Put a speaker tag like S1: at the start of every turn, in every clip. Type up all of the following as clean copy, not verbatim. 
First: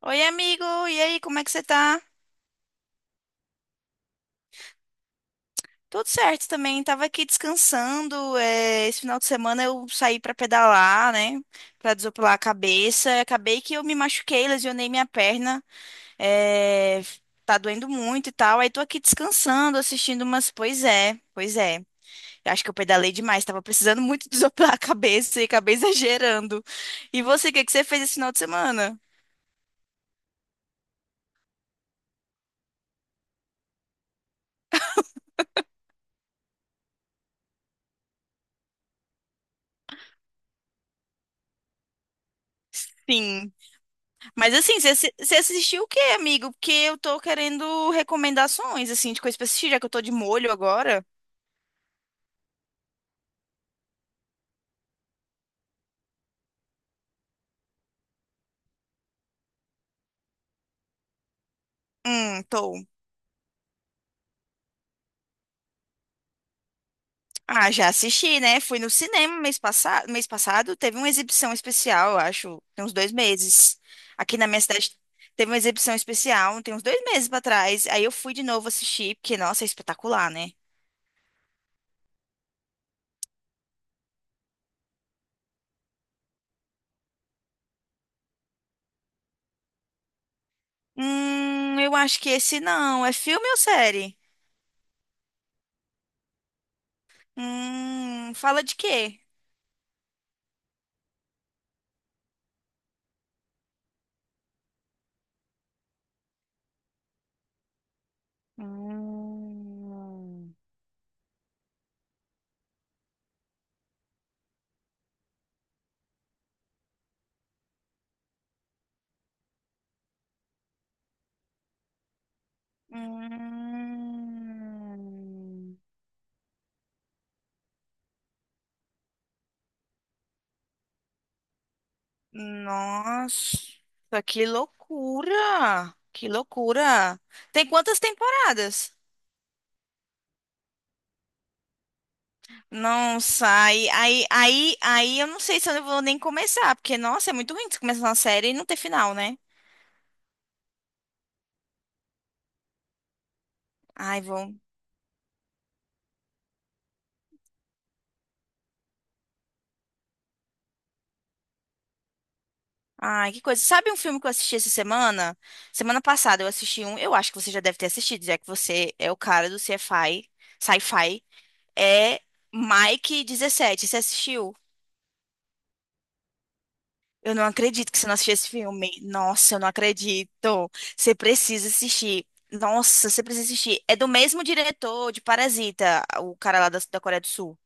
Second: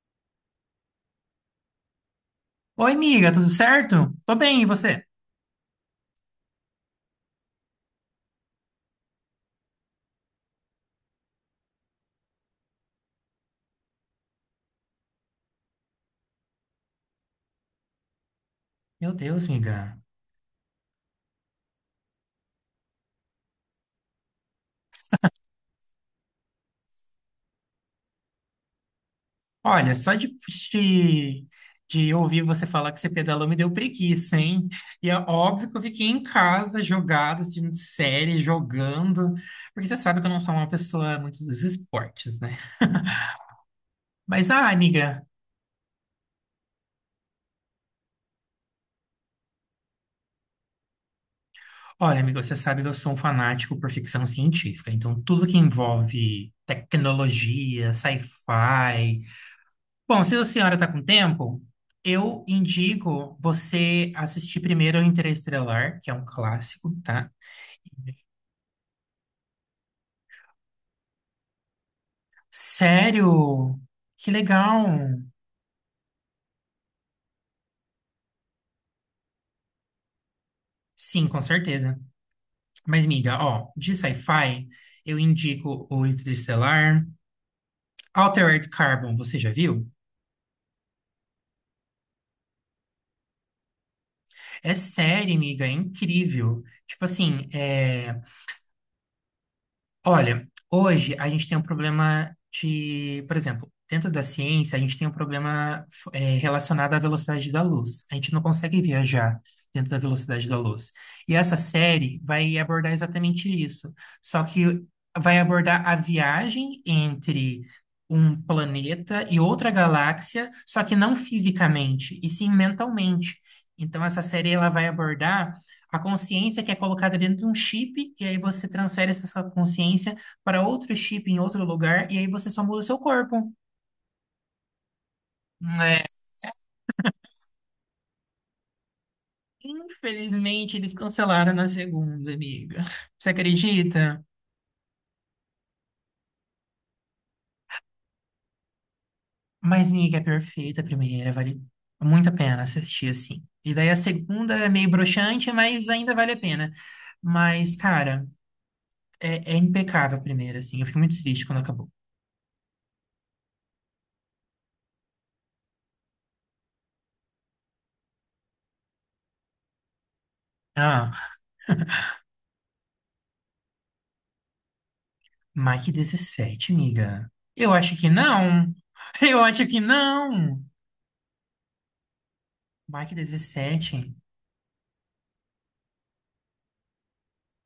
S1: Oi, amigo! E aí, como é que você tá?
S2: Oi, miga, tudo certo? Tô bem, e você?
S1: Tudo certo também, tava aqui descansando. Esse final de semana eu saí pra pedalar, né? Pra desopilar a cabeça. Acabei que eu me machuquei, lesionei minha perna. é, tá doendo muito e tal. Aí tô aqui
S2: Meu Deus,
S1: descansando,
S2: miga.
S1: assistindo umas. Pois é, pois é. Eu acho que eu pedalei demais, tava precisando muito desopilar a cabeça e acabei exagerando. E você, o que que você fez esse final de semana?
S2: Olha, só de, de ouvir você falar que você pedalou me deu preguiça, hein? E é óbvio que eu fiquei em casa, jogado, assistindo série, jogando, porque você sabe que eu não sou uma pessoa muito dos esportes, né?
S1: Sim.
S2: Mas,
S1: Mas
S2: ah,
S1: assim,
S2: amiga,
S1: você assistiu o quê, amigo? Porque eu tô querendo recomendações, assim, de coisa pra assistir, já que eu tô de molho agora.
S2: olha, amiga, você sabe que eu sou um fanático por ficção científica, então tudo que envolve tecnologia, sci-fi. Bom, se a senhora está com tempo, eu
S1: Tô.
S2: indico você assistir primeiro Interestelar, que é um clássico, tá?
S1: Ah, já assisti, né? Fui no cinema mês passado, teve uma exibição especial, eu acho, tem uns dois
S2: Sério?
S1: meses.
S2: Que
S1: Aqui na minha
S2: legal!
S1: cidade teve uma exibição especial, tem uns 2 meses pra trás. Aí eu fui de novo assistir, porque, nossa, é espetacular, né?
S2: Sim, com certeza. Mas, miga, ó, de sci-fi, eu indico o Interestelar. Altered Carbon, você já viu?
S1: Eu acho que esse não. É filme ou série?
S2: É série, miga, é incrível. Tipo assim, é.
S1: Fala de quê?
S2: Olha, hoje a gente tem um problema de, por exemplo, dentro da ciência, a gente tem um problema relacionado à velocidade da luz. A gente não consegue viajar dentro da velocidade
S1: Hum.
S2: da luz. E essa série vai abordar exatamente isso. Só que vai abordar a viagem entre um planeta e outra galáxia, só que não fisicamente, e sim mentalmente. Então, essa série ela vai abordar
S1: Hum,
S2: a consciência que é colocada dentro de um chip, e aí você transfere essa sua consciência para outro chip em outro lugar, e aí você só muda o seu corpo.
S1: nossa, que loucura!
S2: É.
S1: Que loucura! Tem quantas temporadas?
S2: Infelizmente, eles cancelaram na segunda, amiga.
S1: Não
S2: Você
S1: sai.
S2: acredita?
S1: Aí eu não sei se eu vou nem começar, porque, nossa, é muito ruim você começar uma série e não ter final, né?
S2: Mas, amiga, é perfeita a primeira, vale muito a pena assistir assim. E daí a
S1: Ai,
S2: segunda
S1: vou.
S2: é meio broxante, mas ainda vale a pena. Mas, cara, é impecável a primeira, assim. Eu fico muito triste quando acabou.
S1: Ai, que coisa. Sabe um filme que eu assisti essa semana? Semana passada eu assisti um, eu acho que você já deve ter assistido, já que você é o cara do sci-fi.
S2: Ah.
S1: É Mike 17. Você assistiu?
S2: Mike 17, miga.
S1: Eu não
S2: Eu
S1: acredito
S2: acho
S1: que você
S2: que
S1: não assistiu esse
S2: não.
S1: filme.
S2: Eu
S1: Nossa, eu
S2: acho
S1: não
S2: que não.
S1: acredito. Você precisa assistir. Nossa,
S2: Mike
S1: você precisa assistir. É do
S2: 17.
S1: mesmo diretor de Parasita, o cara lá da Coreia do Sul.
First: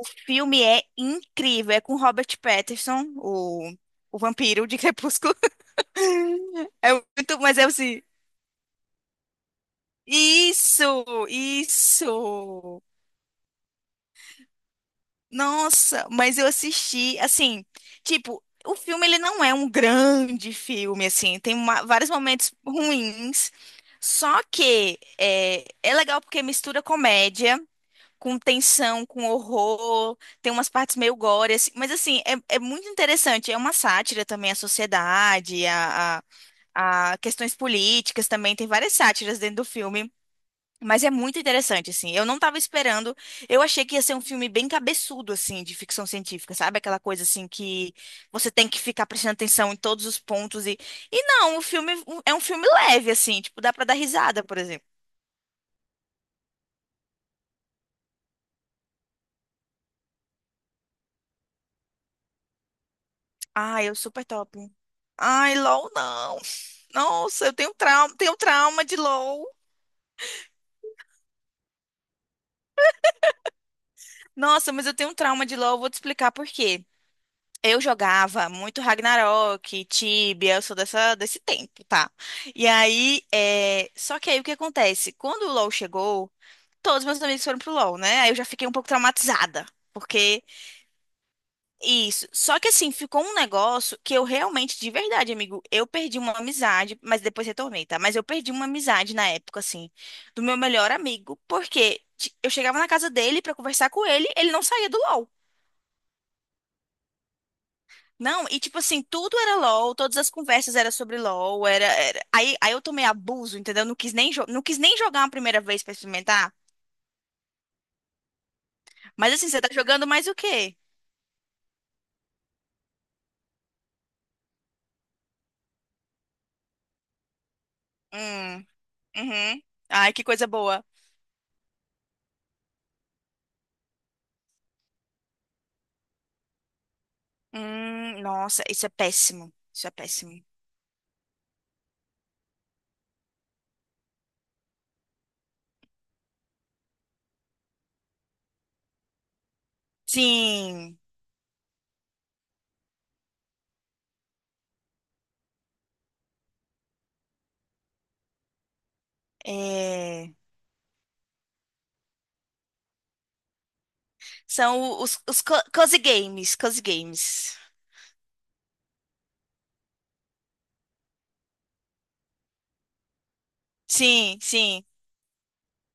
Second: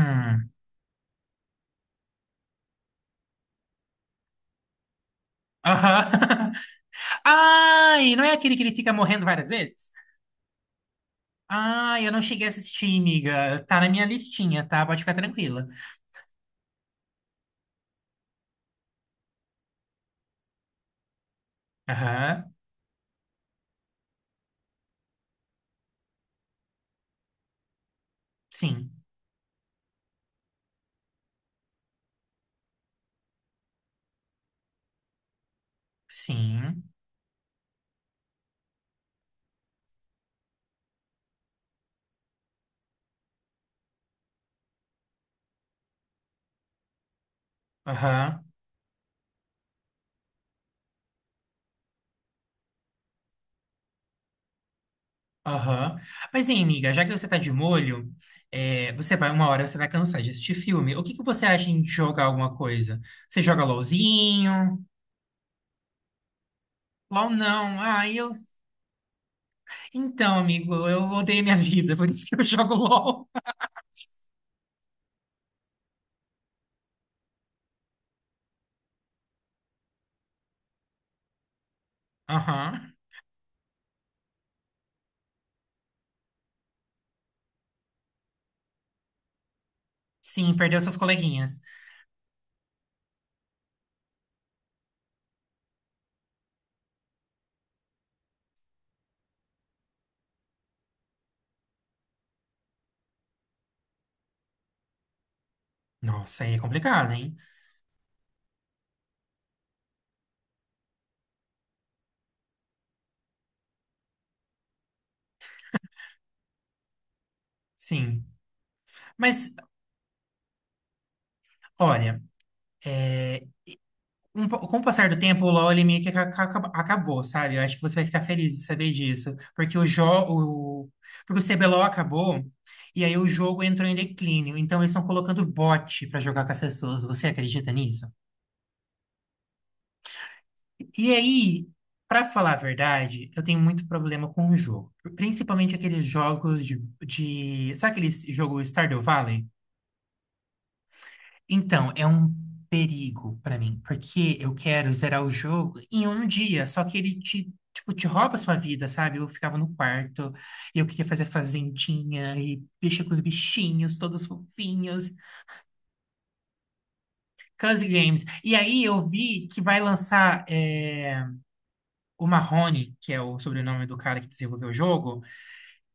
S1: O filme é incrível. É com Robert Pattinson, o vampiro de Crepúsculo.
S2: Aham.
S1: É muito, mas é assim.
S2: Ai, não é aquele que ele fica morrendo várias vezes?
S1: Isso,
S2: Ai, eu não cheguei a
S1: isso.
S2: assistir, miga. Tá na minha listinha, tá? Pode ficar tranquila.
S1: Nossa, mas eu assisti, assim, tipo, o filme ele não é um grande filme, assim, tem vários momentos
S2: Aham.
S1: ruins, só que é legal porque mistura comédia com
S2: Sim.
S1: tensão, com horror, tem umas partes meio gore, assim, mas assim, é muito interessante, é uma sátira também à sociedade, a, a
S2: Sim.
S1: a questões políticas também, tem várias sátiras dentro do filme. Mas é muito interessante, assim. Eu não tava esperando. Eu achei que ia ser um filme bem cabeçudo, assim, de ficção científica, sabe? Aquela coisa, assim, que
S2: Aham.
S1: você tem que ficar prestando atenção em todos os pontos. E não, é um filme leve, assim. Tipo, dá pra dar risada, por exemplo.
S2: Aham. Mas, hein, miga, já que você tá de molho, você vai, uma hora você vai cansar de assistir filme. O que que você acha em jogar alguma coisa? Você joga
S1: Ai, eu super top.
S2: LOLzinho?
S1: Ai, LOL, não.
S2: LOL
S1: Nossa, eu
S2: não. Ah, eu.
S1: tenho trauma de LOL.
S2: Então, amigo, eu odeio minha vida, por isso que eu jogo LOL.
S1: Nossa, mas eu tenho um trauma de LOL. Vou te explicar por quê. Eu jogava muito Ragnarok, Tibia, eu sou desse tempo, tá? E
S2: Aham.
S1: aí, só que aí o que acontece? Quando o LoL chegou, todos meus amigos foram pro LoL, né? Aí eu já fiquei um pouco traumatizada, porque
S2: Sim, perdeu seus coleguinhas.
S1: isso. Só que assim, ficou um negócio que eu realmente, de verdade, amigo, eu perdi uma amizade, mas depois retornei, tá? Mas eu perdi uma amizade na época, assim, do meu melhor amigo, porque eu chegava na casa dele pra conversar com ele, ele não saía do LoL.
S2: Nossa, aí é complicado, hein?
S1: Não, e tipo assim, tudo era LOL, todas as conversas eram sobre LOL, Aí eu tomei abuso, entendeu? Não quis nem jogar uma primeira vez pra experimentar.
S2: Sim.
S1: Mas assim,
S2: Mas,
S1: você tá jogando mais o quê?
S2: olha, é, com o passar do tempo, o LoL ele meio que acabou, sabe? Eu acho que você vai ficar feliz de
S1: Hum,
S2: saber disso.
S1: uhum.
S2: Porque o
S1: Ai, que coisa boa.
S2: jogo. Porque o CBLOL acabou e aí o jogo entrou em declínio. Então eles estão colocando bot pra jogar com as pessoas. Você acredita nisso?
S1: Nossa, isso é péssimo. Isso é péssimo.
S2: E aí, pra falar a verdade, eu tenho muito problema com o jogo. Principalmente aqueles jogos Sabe aquele jogo Stardew Valley?
S1: Sim.
S2: Então, é um perigo pra mim, porque eu quero zerar o jogo em um dia, só que ele tipo te rouba a sua vida, sabe? Eu ficava no quarto,
S1: é...
S2: e eu queria fazer fazendinha, e mexer com os bichinhos, todos
S1: São
S2: fofinhos,
S1: os cozy games, cozy games.
S2: Cozy Games. E aí eu vi que vai lançar o Mahone, que é o sobrenome do cara que
S1: Sim,
S2: desenvolveu o
S1: sim,
S2: jogo.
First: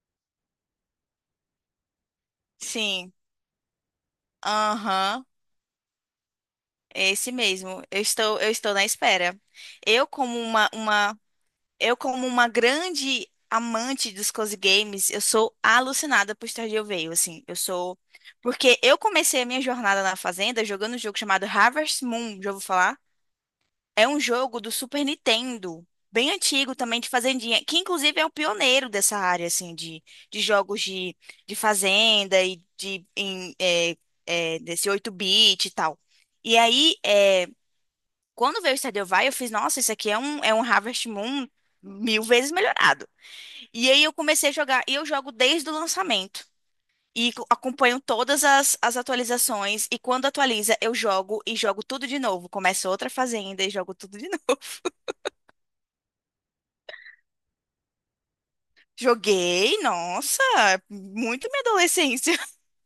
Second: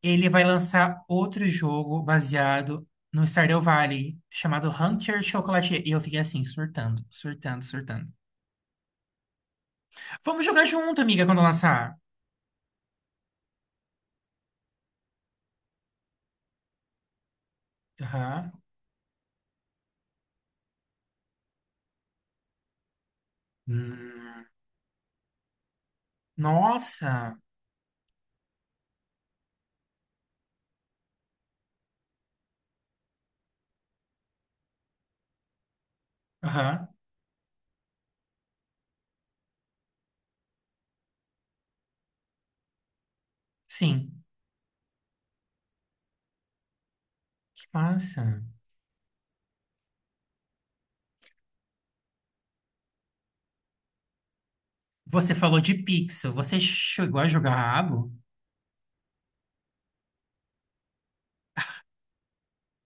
S2: Ele vai lançar outro jogo baseado
S1: sim.
S2: no Stardew Valley, chamado Hunter
S1: Aham,
S2: Chocolatier. E eu fiquei assim, surtando,
S1: é esse
S2: surtando,
S1: mesmo. Eu
S2: surtando.
S1: estou, eu estou na espera. Eu, como
S2: Vamos jogar
S1: uma,
S2: junto,
S1: uma
S2: amiga, quando
S1: Eu,
S2: lançar.
S1: como uma grande amante dos cozy games, eu sou alucinada por Stardew Valley, assim, eu sou...
S2: Aham.
S1: Porque eu comecei a minha jornada na Fazenda jogando um jogo chamado Harvest Moon, já vou falar? É um
S2: Hum,
S1: jogo do Super Nintendo, bem antigo também, de
S2: nossa.
S1: fazendinha, que inclusive é o pioneiro dessa área, assim, de, jogos de fazenda e de, em, é, é, desse 8 bit e tal. E
S2: Aham.
S1: aí, quando veio o Stardew Valley, eu fiz, nossa, isso aqui é um Harvest Moon mil vezes melhorado. E aí eu
S2: Sim.
S1: comecei a jogar. E eu jogo desde o lançamento. E
S2: Que
S1: acompanho
S2: massa.
S1: todas as atualizações. E quando atualiza, eu jogo e jogo tudo de novo. Começo outra fazenda e jogo tudo de novo.
S2: Você falou de pixel. Você chegou a jogar Rabo?
S1: Joguei, nossa, muito minha adolescência.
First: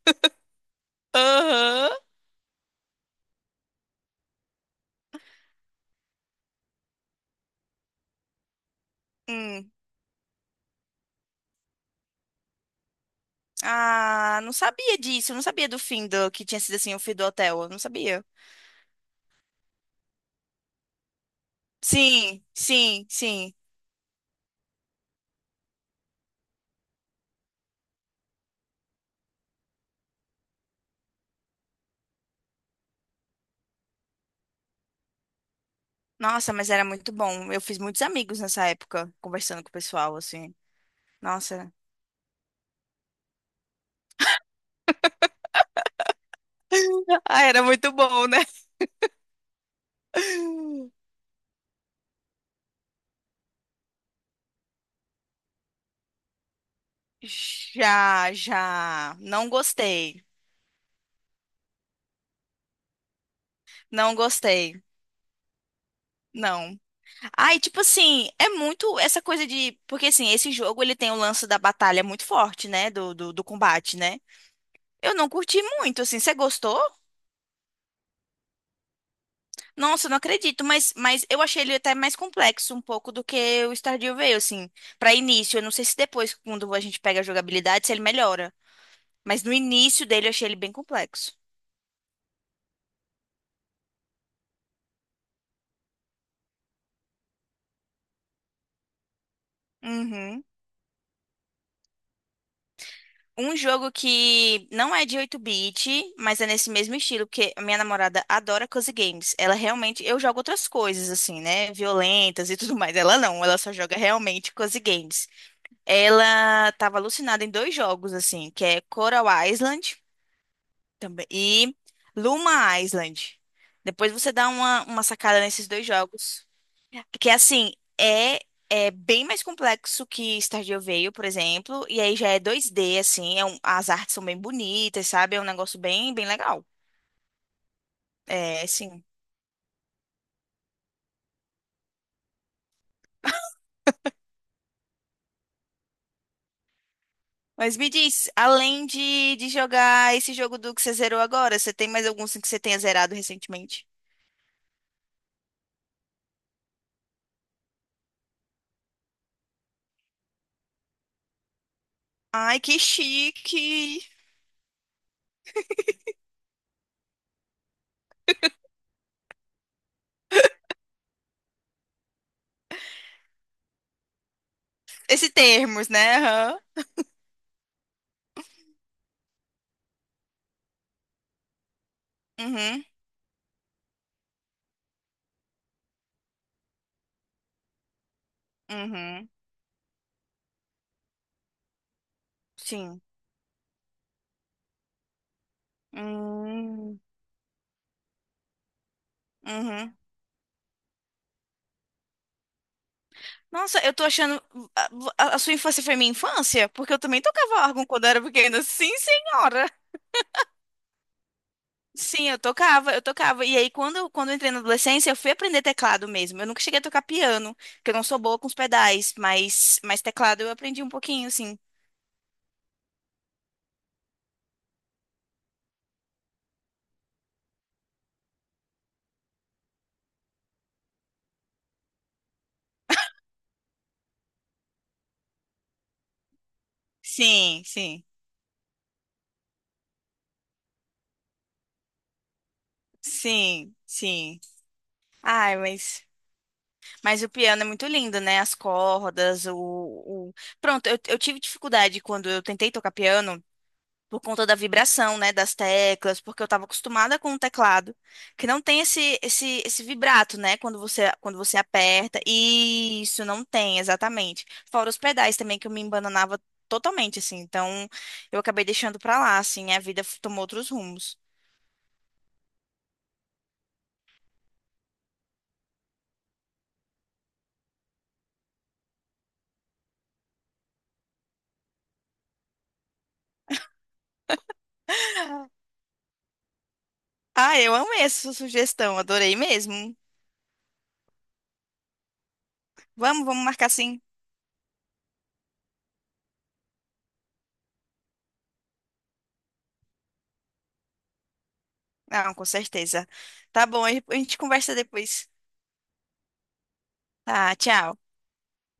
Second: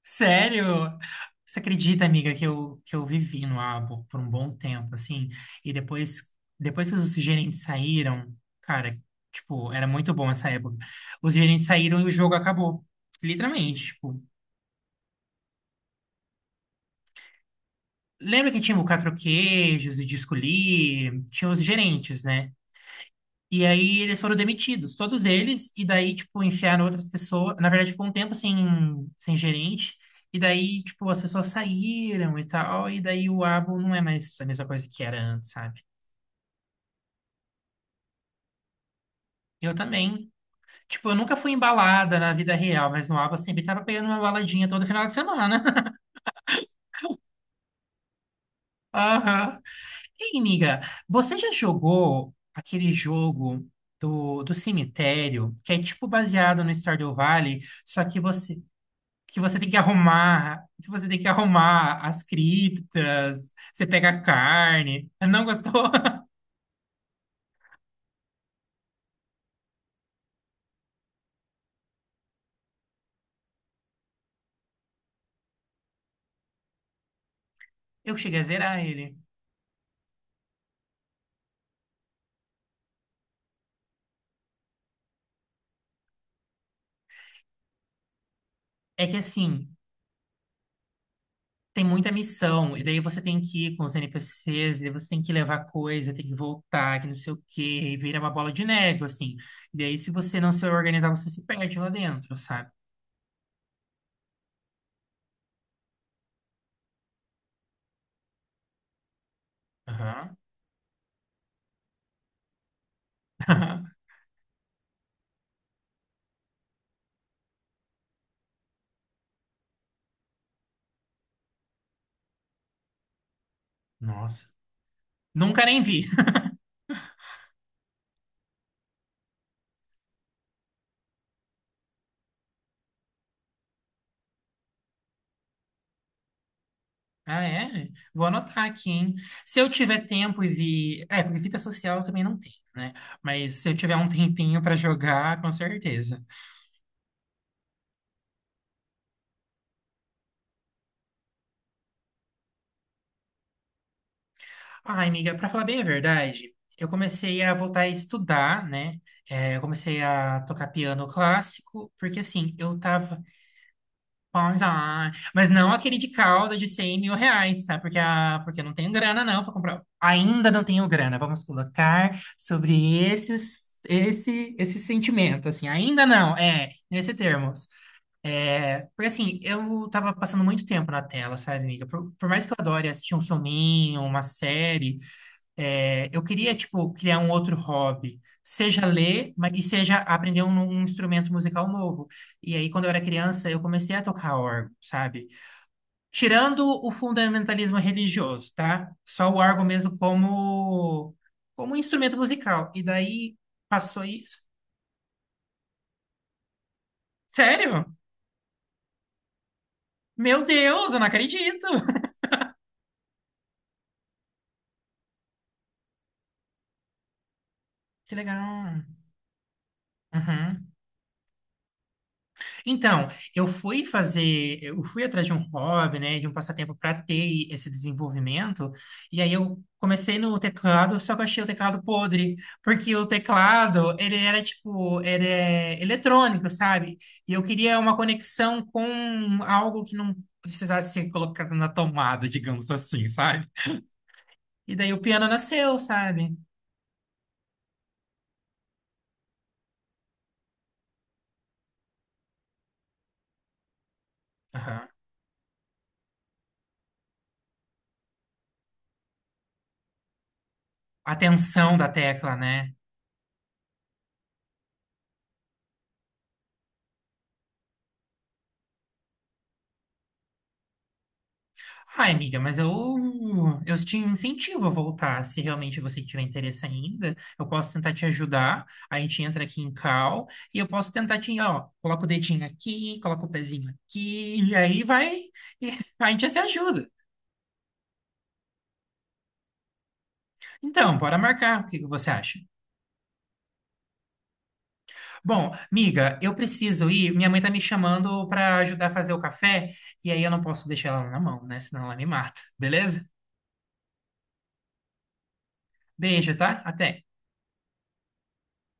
S2: Sério? Você
S1: Aham.
S2: acredita, amiga, que eu vivi no Abo por um bom tempo, assim, e depois que os gerentes saíram, cara, tipo,
S1: Hum.
S2: era muito bom essa época. Os gerentes saíram e o jogo acabou. Literalmente, tipo,
S1: Ah, não sabia disso. Não sabia do fim do que tinha sido assim o fim do hotel. Eu não sabia.
S2: lembra que tinha o quatro queijos, o disco Lee, tinha os gerentes,
S1: Sim,
S2: né?
S1: sim, sim.
S2: E aí eles foram demitidos, todos eles, e daí, tipo, enfiaram outras pessoas. Na verdade, ficou um tempo sem gerente, e daí, tipo, as pessoas saíram e tal, e daí o Abo não é mais a mesma coisa que era antes, sabe?
S1: Nossa, mas era muito bom. Eu fiz muitos amigos nessa época, conversando com o
S2: Eu
S1: pessoal,
S2: também.
S1: assim.
S2: Tipo, eu nunca fui
S1: Nossa.
S2: embalada na vida real, mas no Abo eu sempre tava pegando uma baladinha todo final de semana.
S1: Ah, era muito bom, né?
S2: Aham. Ei, amiga, você já jogou aquele jogo do cemitério, que é tipo baseado no Stardew Valley, só que
S1: Já,
S2: você
S1: já.
S2: que
S1: Não
S2: você tem que
S1: gostei.
S2: arrumar as criptas, você pega
S1: Não
S2: a
S1: gostei.
S2: carne. Não gostou?
S1: Não. Ai, tipo assim, é muito essa coisa de. Porque assim, esse jogo ele tem o lance da batalha muito forte, né? Do combate, né? Eu não curti muito, assim. Você gostou?
S2: Eu cheguei a zerar ele.
S1: Nossa, eu não acredito, mas eu achei ele até mais complexo um pouco do que o Stardew Valley, assim. Pra início, eu não sei se depois, quando a gente pega a jogabilidade, se ele melhora.
S2: É que
S1: Mas
S2: assim,
S1: no início dele eu achei ele bem complexo.
S2: tem muita missão, e daí você tem que ir com os NPCs, e daí você tem que levar coisa, tem que voltar, que não sei o quê, e vira uma bola de neve, assim. E daí, se você
S1: Uhum.
S2: não se organizar, você se perde lá dentro, sabe?
S1: Um jogo que não é de 8 bit mas é nesse mesmo estilo, porque a minha namorada adora cozy games. Ela realmente. Eu
S2: Aham.
S1: jogo outras coisas, assim, né? Violentas e tudo mais. Ela não, ela só joga realmente cozy games. Ela tava alucinada em dois jogos, assim, que é Coral Island também, e Luma Island. Depois você
S2: Nossa.
S1: dá uma sacada
S2: Nunca
S1: nesses
S2: nem
S1: dois
S2: vi.
S1: jogos. Porque assim, é é bem mais complexo que Stardew Valley, por exemplo, e aí já é 2D assim, as artes são bem bonitas, sabe? É um negócio bem bem legal.
S2: Ah, é? Vou anotar
S1: É,
S2: aqui,
S1: sim.
S2: hein? Se eu tiver tempo e vi. É, porque fita social eu também não tenho, né? Mas se eu tiver um tempinho pra jogar, com certeza.
S1: Mas me diz, além de jogar esse jogo do que você zerou agora, você tem mais algum assim, que você tenha zerado recentemente?
S2: Ai, amiga, pra falar bem a verdade, eu comecei a voltar a estudar, né? É, eu comecei a tocar piano clássico, porque assim,
S1: Ai,
S2: eu
S1: que
S2: tava.
S1: chique!
S2: Pois, ah, mas não aquele de calda de R$ 100.000, sabe? Porque eu não tenho grana, não, para comprar. Ainda não tenho grana. Vamos colocar sobre esse
S1: Esse
S2: sentimento, assim.
S1: termos,
S2: Ainda
S1: né?
S2: não,
S1: Aham.
S2: nesse termos. É, porque, assim, eu tava passando muito tempo na tela, sabe, amiga? Por mais que eu
S1: Uhum,
S2: adore assistir um filminho, uma série, eu queria, tipo, criar um outro hobby, seja
S1: uhum,
S2: ler, mas e seja aprender um, instrumento musical novo. E aí, quando eu era
S1: sim.
S2: criança, eu comecei a tocar órgão, sabe? Tirando o
S1: Hum,
S2: fundamentalismo religioso, tá? Só o órgão
S1: Uhum,
S2: mesmo como instrumento musical. E daí
S1: Nossa, eu
S2: passou
S1: tô
S2: isso.
S1: achando. A, a sua infância foi minha infância? Porque eu também tocava órgão
S2: Sério?
S1: quando eu era pequena. Sim, senhora!
S2: Meu Deus, eu não acredito.
S1: Sim, eu tocava. E aí, quando eu entrei na adolescência, eu fui aprender teclado mesmo. Eu nunca cheguei a tocar piano, porque eu não
S2: Que
S1: sou boa com os
S2: legal.
S1: pedais, mas teclado eu
S2: Uhum.
S1: aprendi um pouquinho, sim.
S2: Então, eu fui atrás de um hobby, né, de um passatempo para ter esse desenvolvimento, e aí eu comecei no teclado, só que eu achei o teclado podre, porque o teclado, ele era tipo, ele é eletrônico, sabe? E eu
S1: Sim,
S2: queria uma
S1: sim,
S2: conexão com algo que não precisasse ser colocado na tomada, digamos assim, sabe?
S1: sim, sim.
S2: E daí o piano
S1: Ai,
S2: nasceu,
S1: mas,
S2: sabe?
S1: mas o piano é muito lindo, né? As cordas, Pronto, eu tive dificuldade quando eu tentei tocar piano. Por conta da
S2: Aham.
S1: vibração, né, das teclas, porque eu estava acostumada com um teclado, que não tem esse vibrato, né, quando você,
S2: A
S1: quando você
S2: tensão da
S1: aperta.
S2: tecla, né?
S1: Isso, não tem, exatamente. Fora os pedais também, que eu me embananava totalmente, assim. Então, eu acabei deixando pra lá, assim, a vida tomou outros rumos.
S2: Ai, amiga, mas eu te incentivo a voltar, se realmente você tiver interesse ainda. Eu posso tentar te ajudar. A gente entra aqui em cal e eu posso tentar te, ó, coloca o dedinho aqui, coloca o pezinho aqui, e aí vai, e a gente se ajuda.
S1: Ah, eu amei essa sugestão, adorei mesmo.
S2: Então, bora marcar. O que que você acha?
S1: Vamos, vamos marcar sim.
S2: Bom, amiga, eu preciso ir. Minha mãe tá me chamando para ajudar a fazer o café, e aí eu não posso deixar ela na mão, né? Senão ela me
S1: Não,
S2: mata.
S1: com
S2: Beleza?
S1: certeza. Tá bom, a gente conversa depois.
S2: Beijo, tá? Até.
S1: Tá, tchau.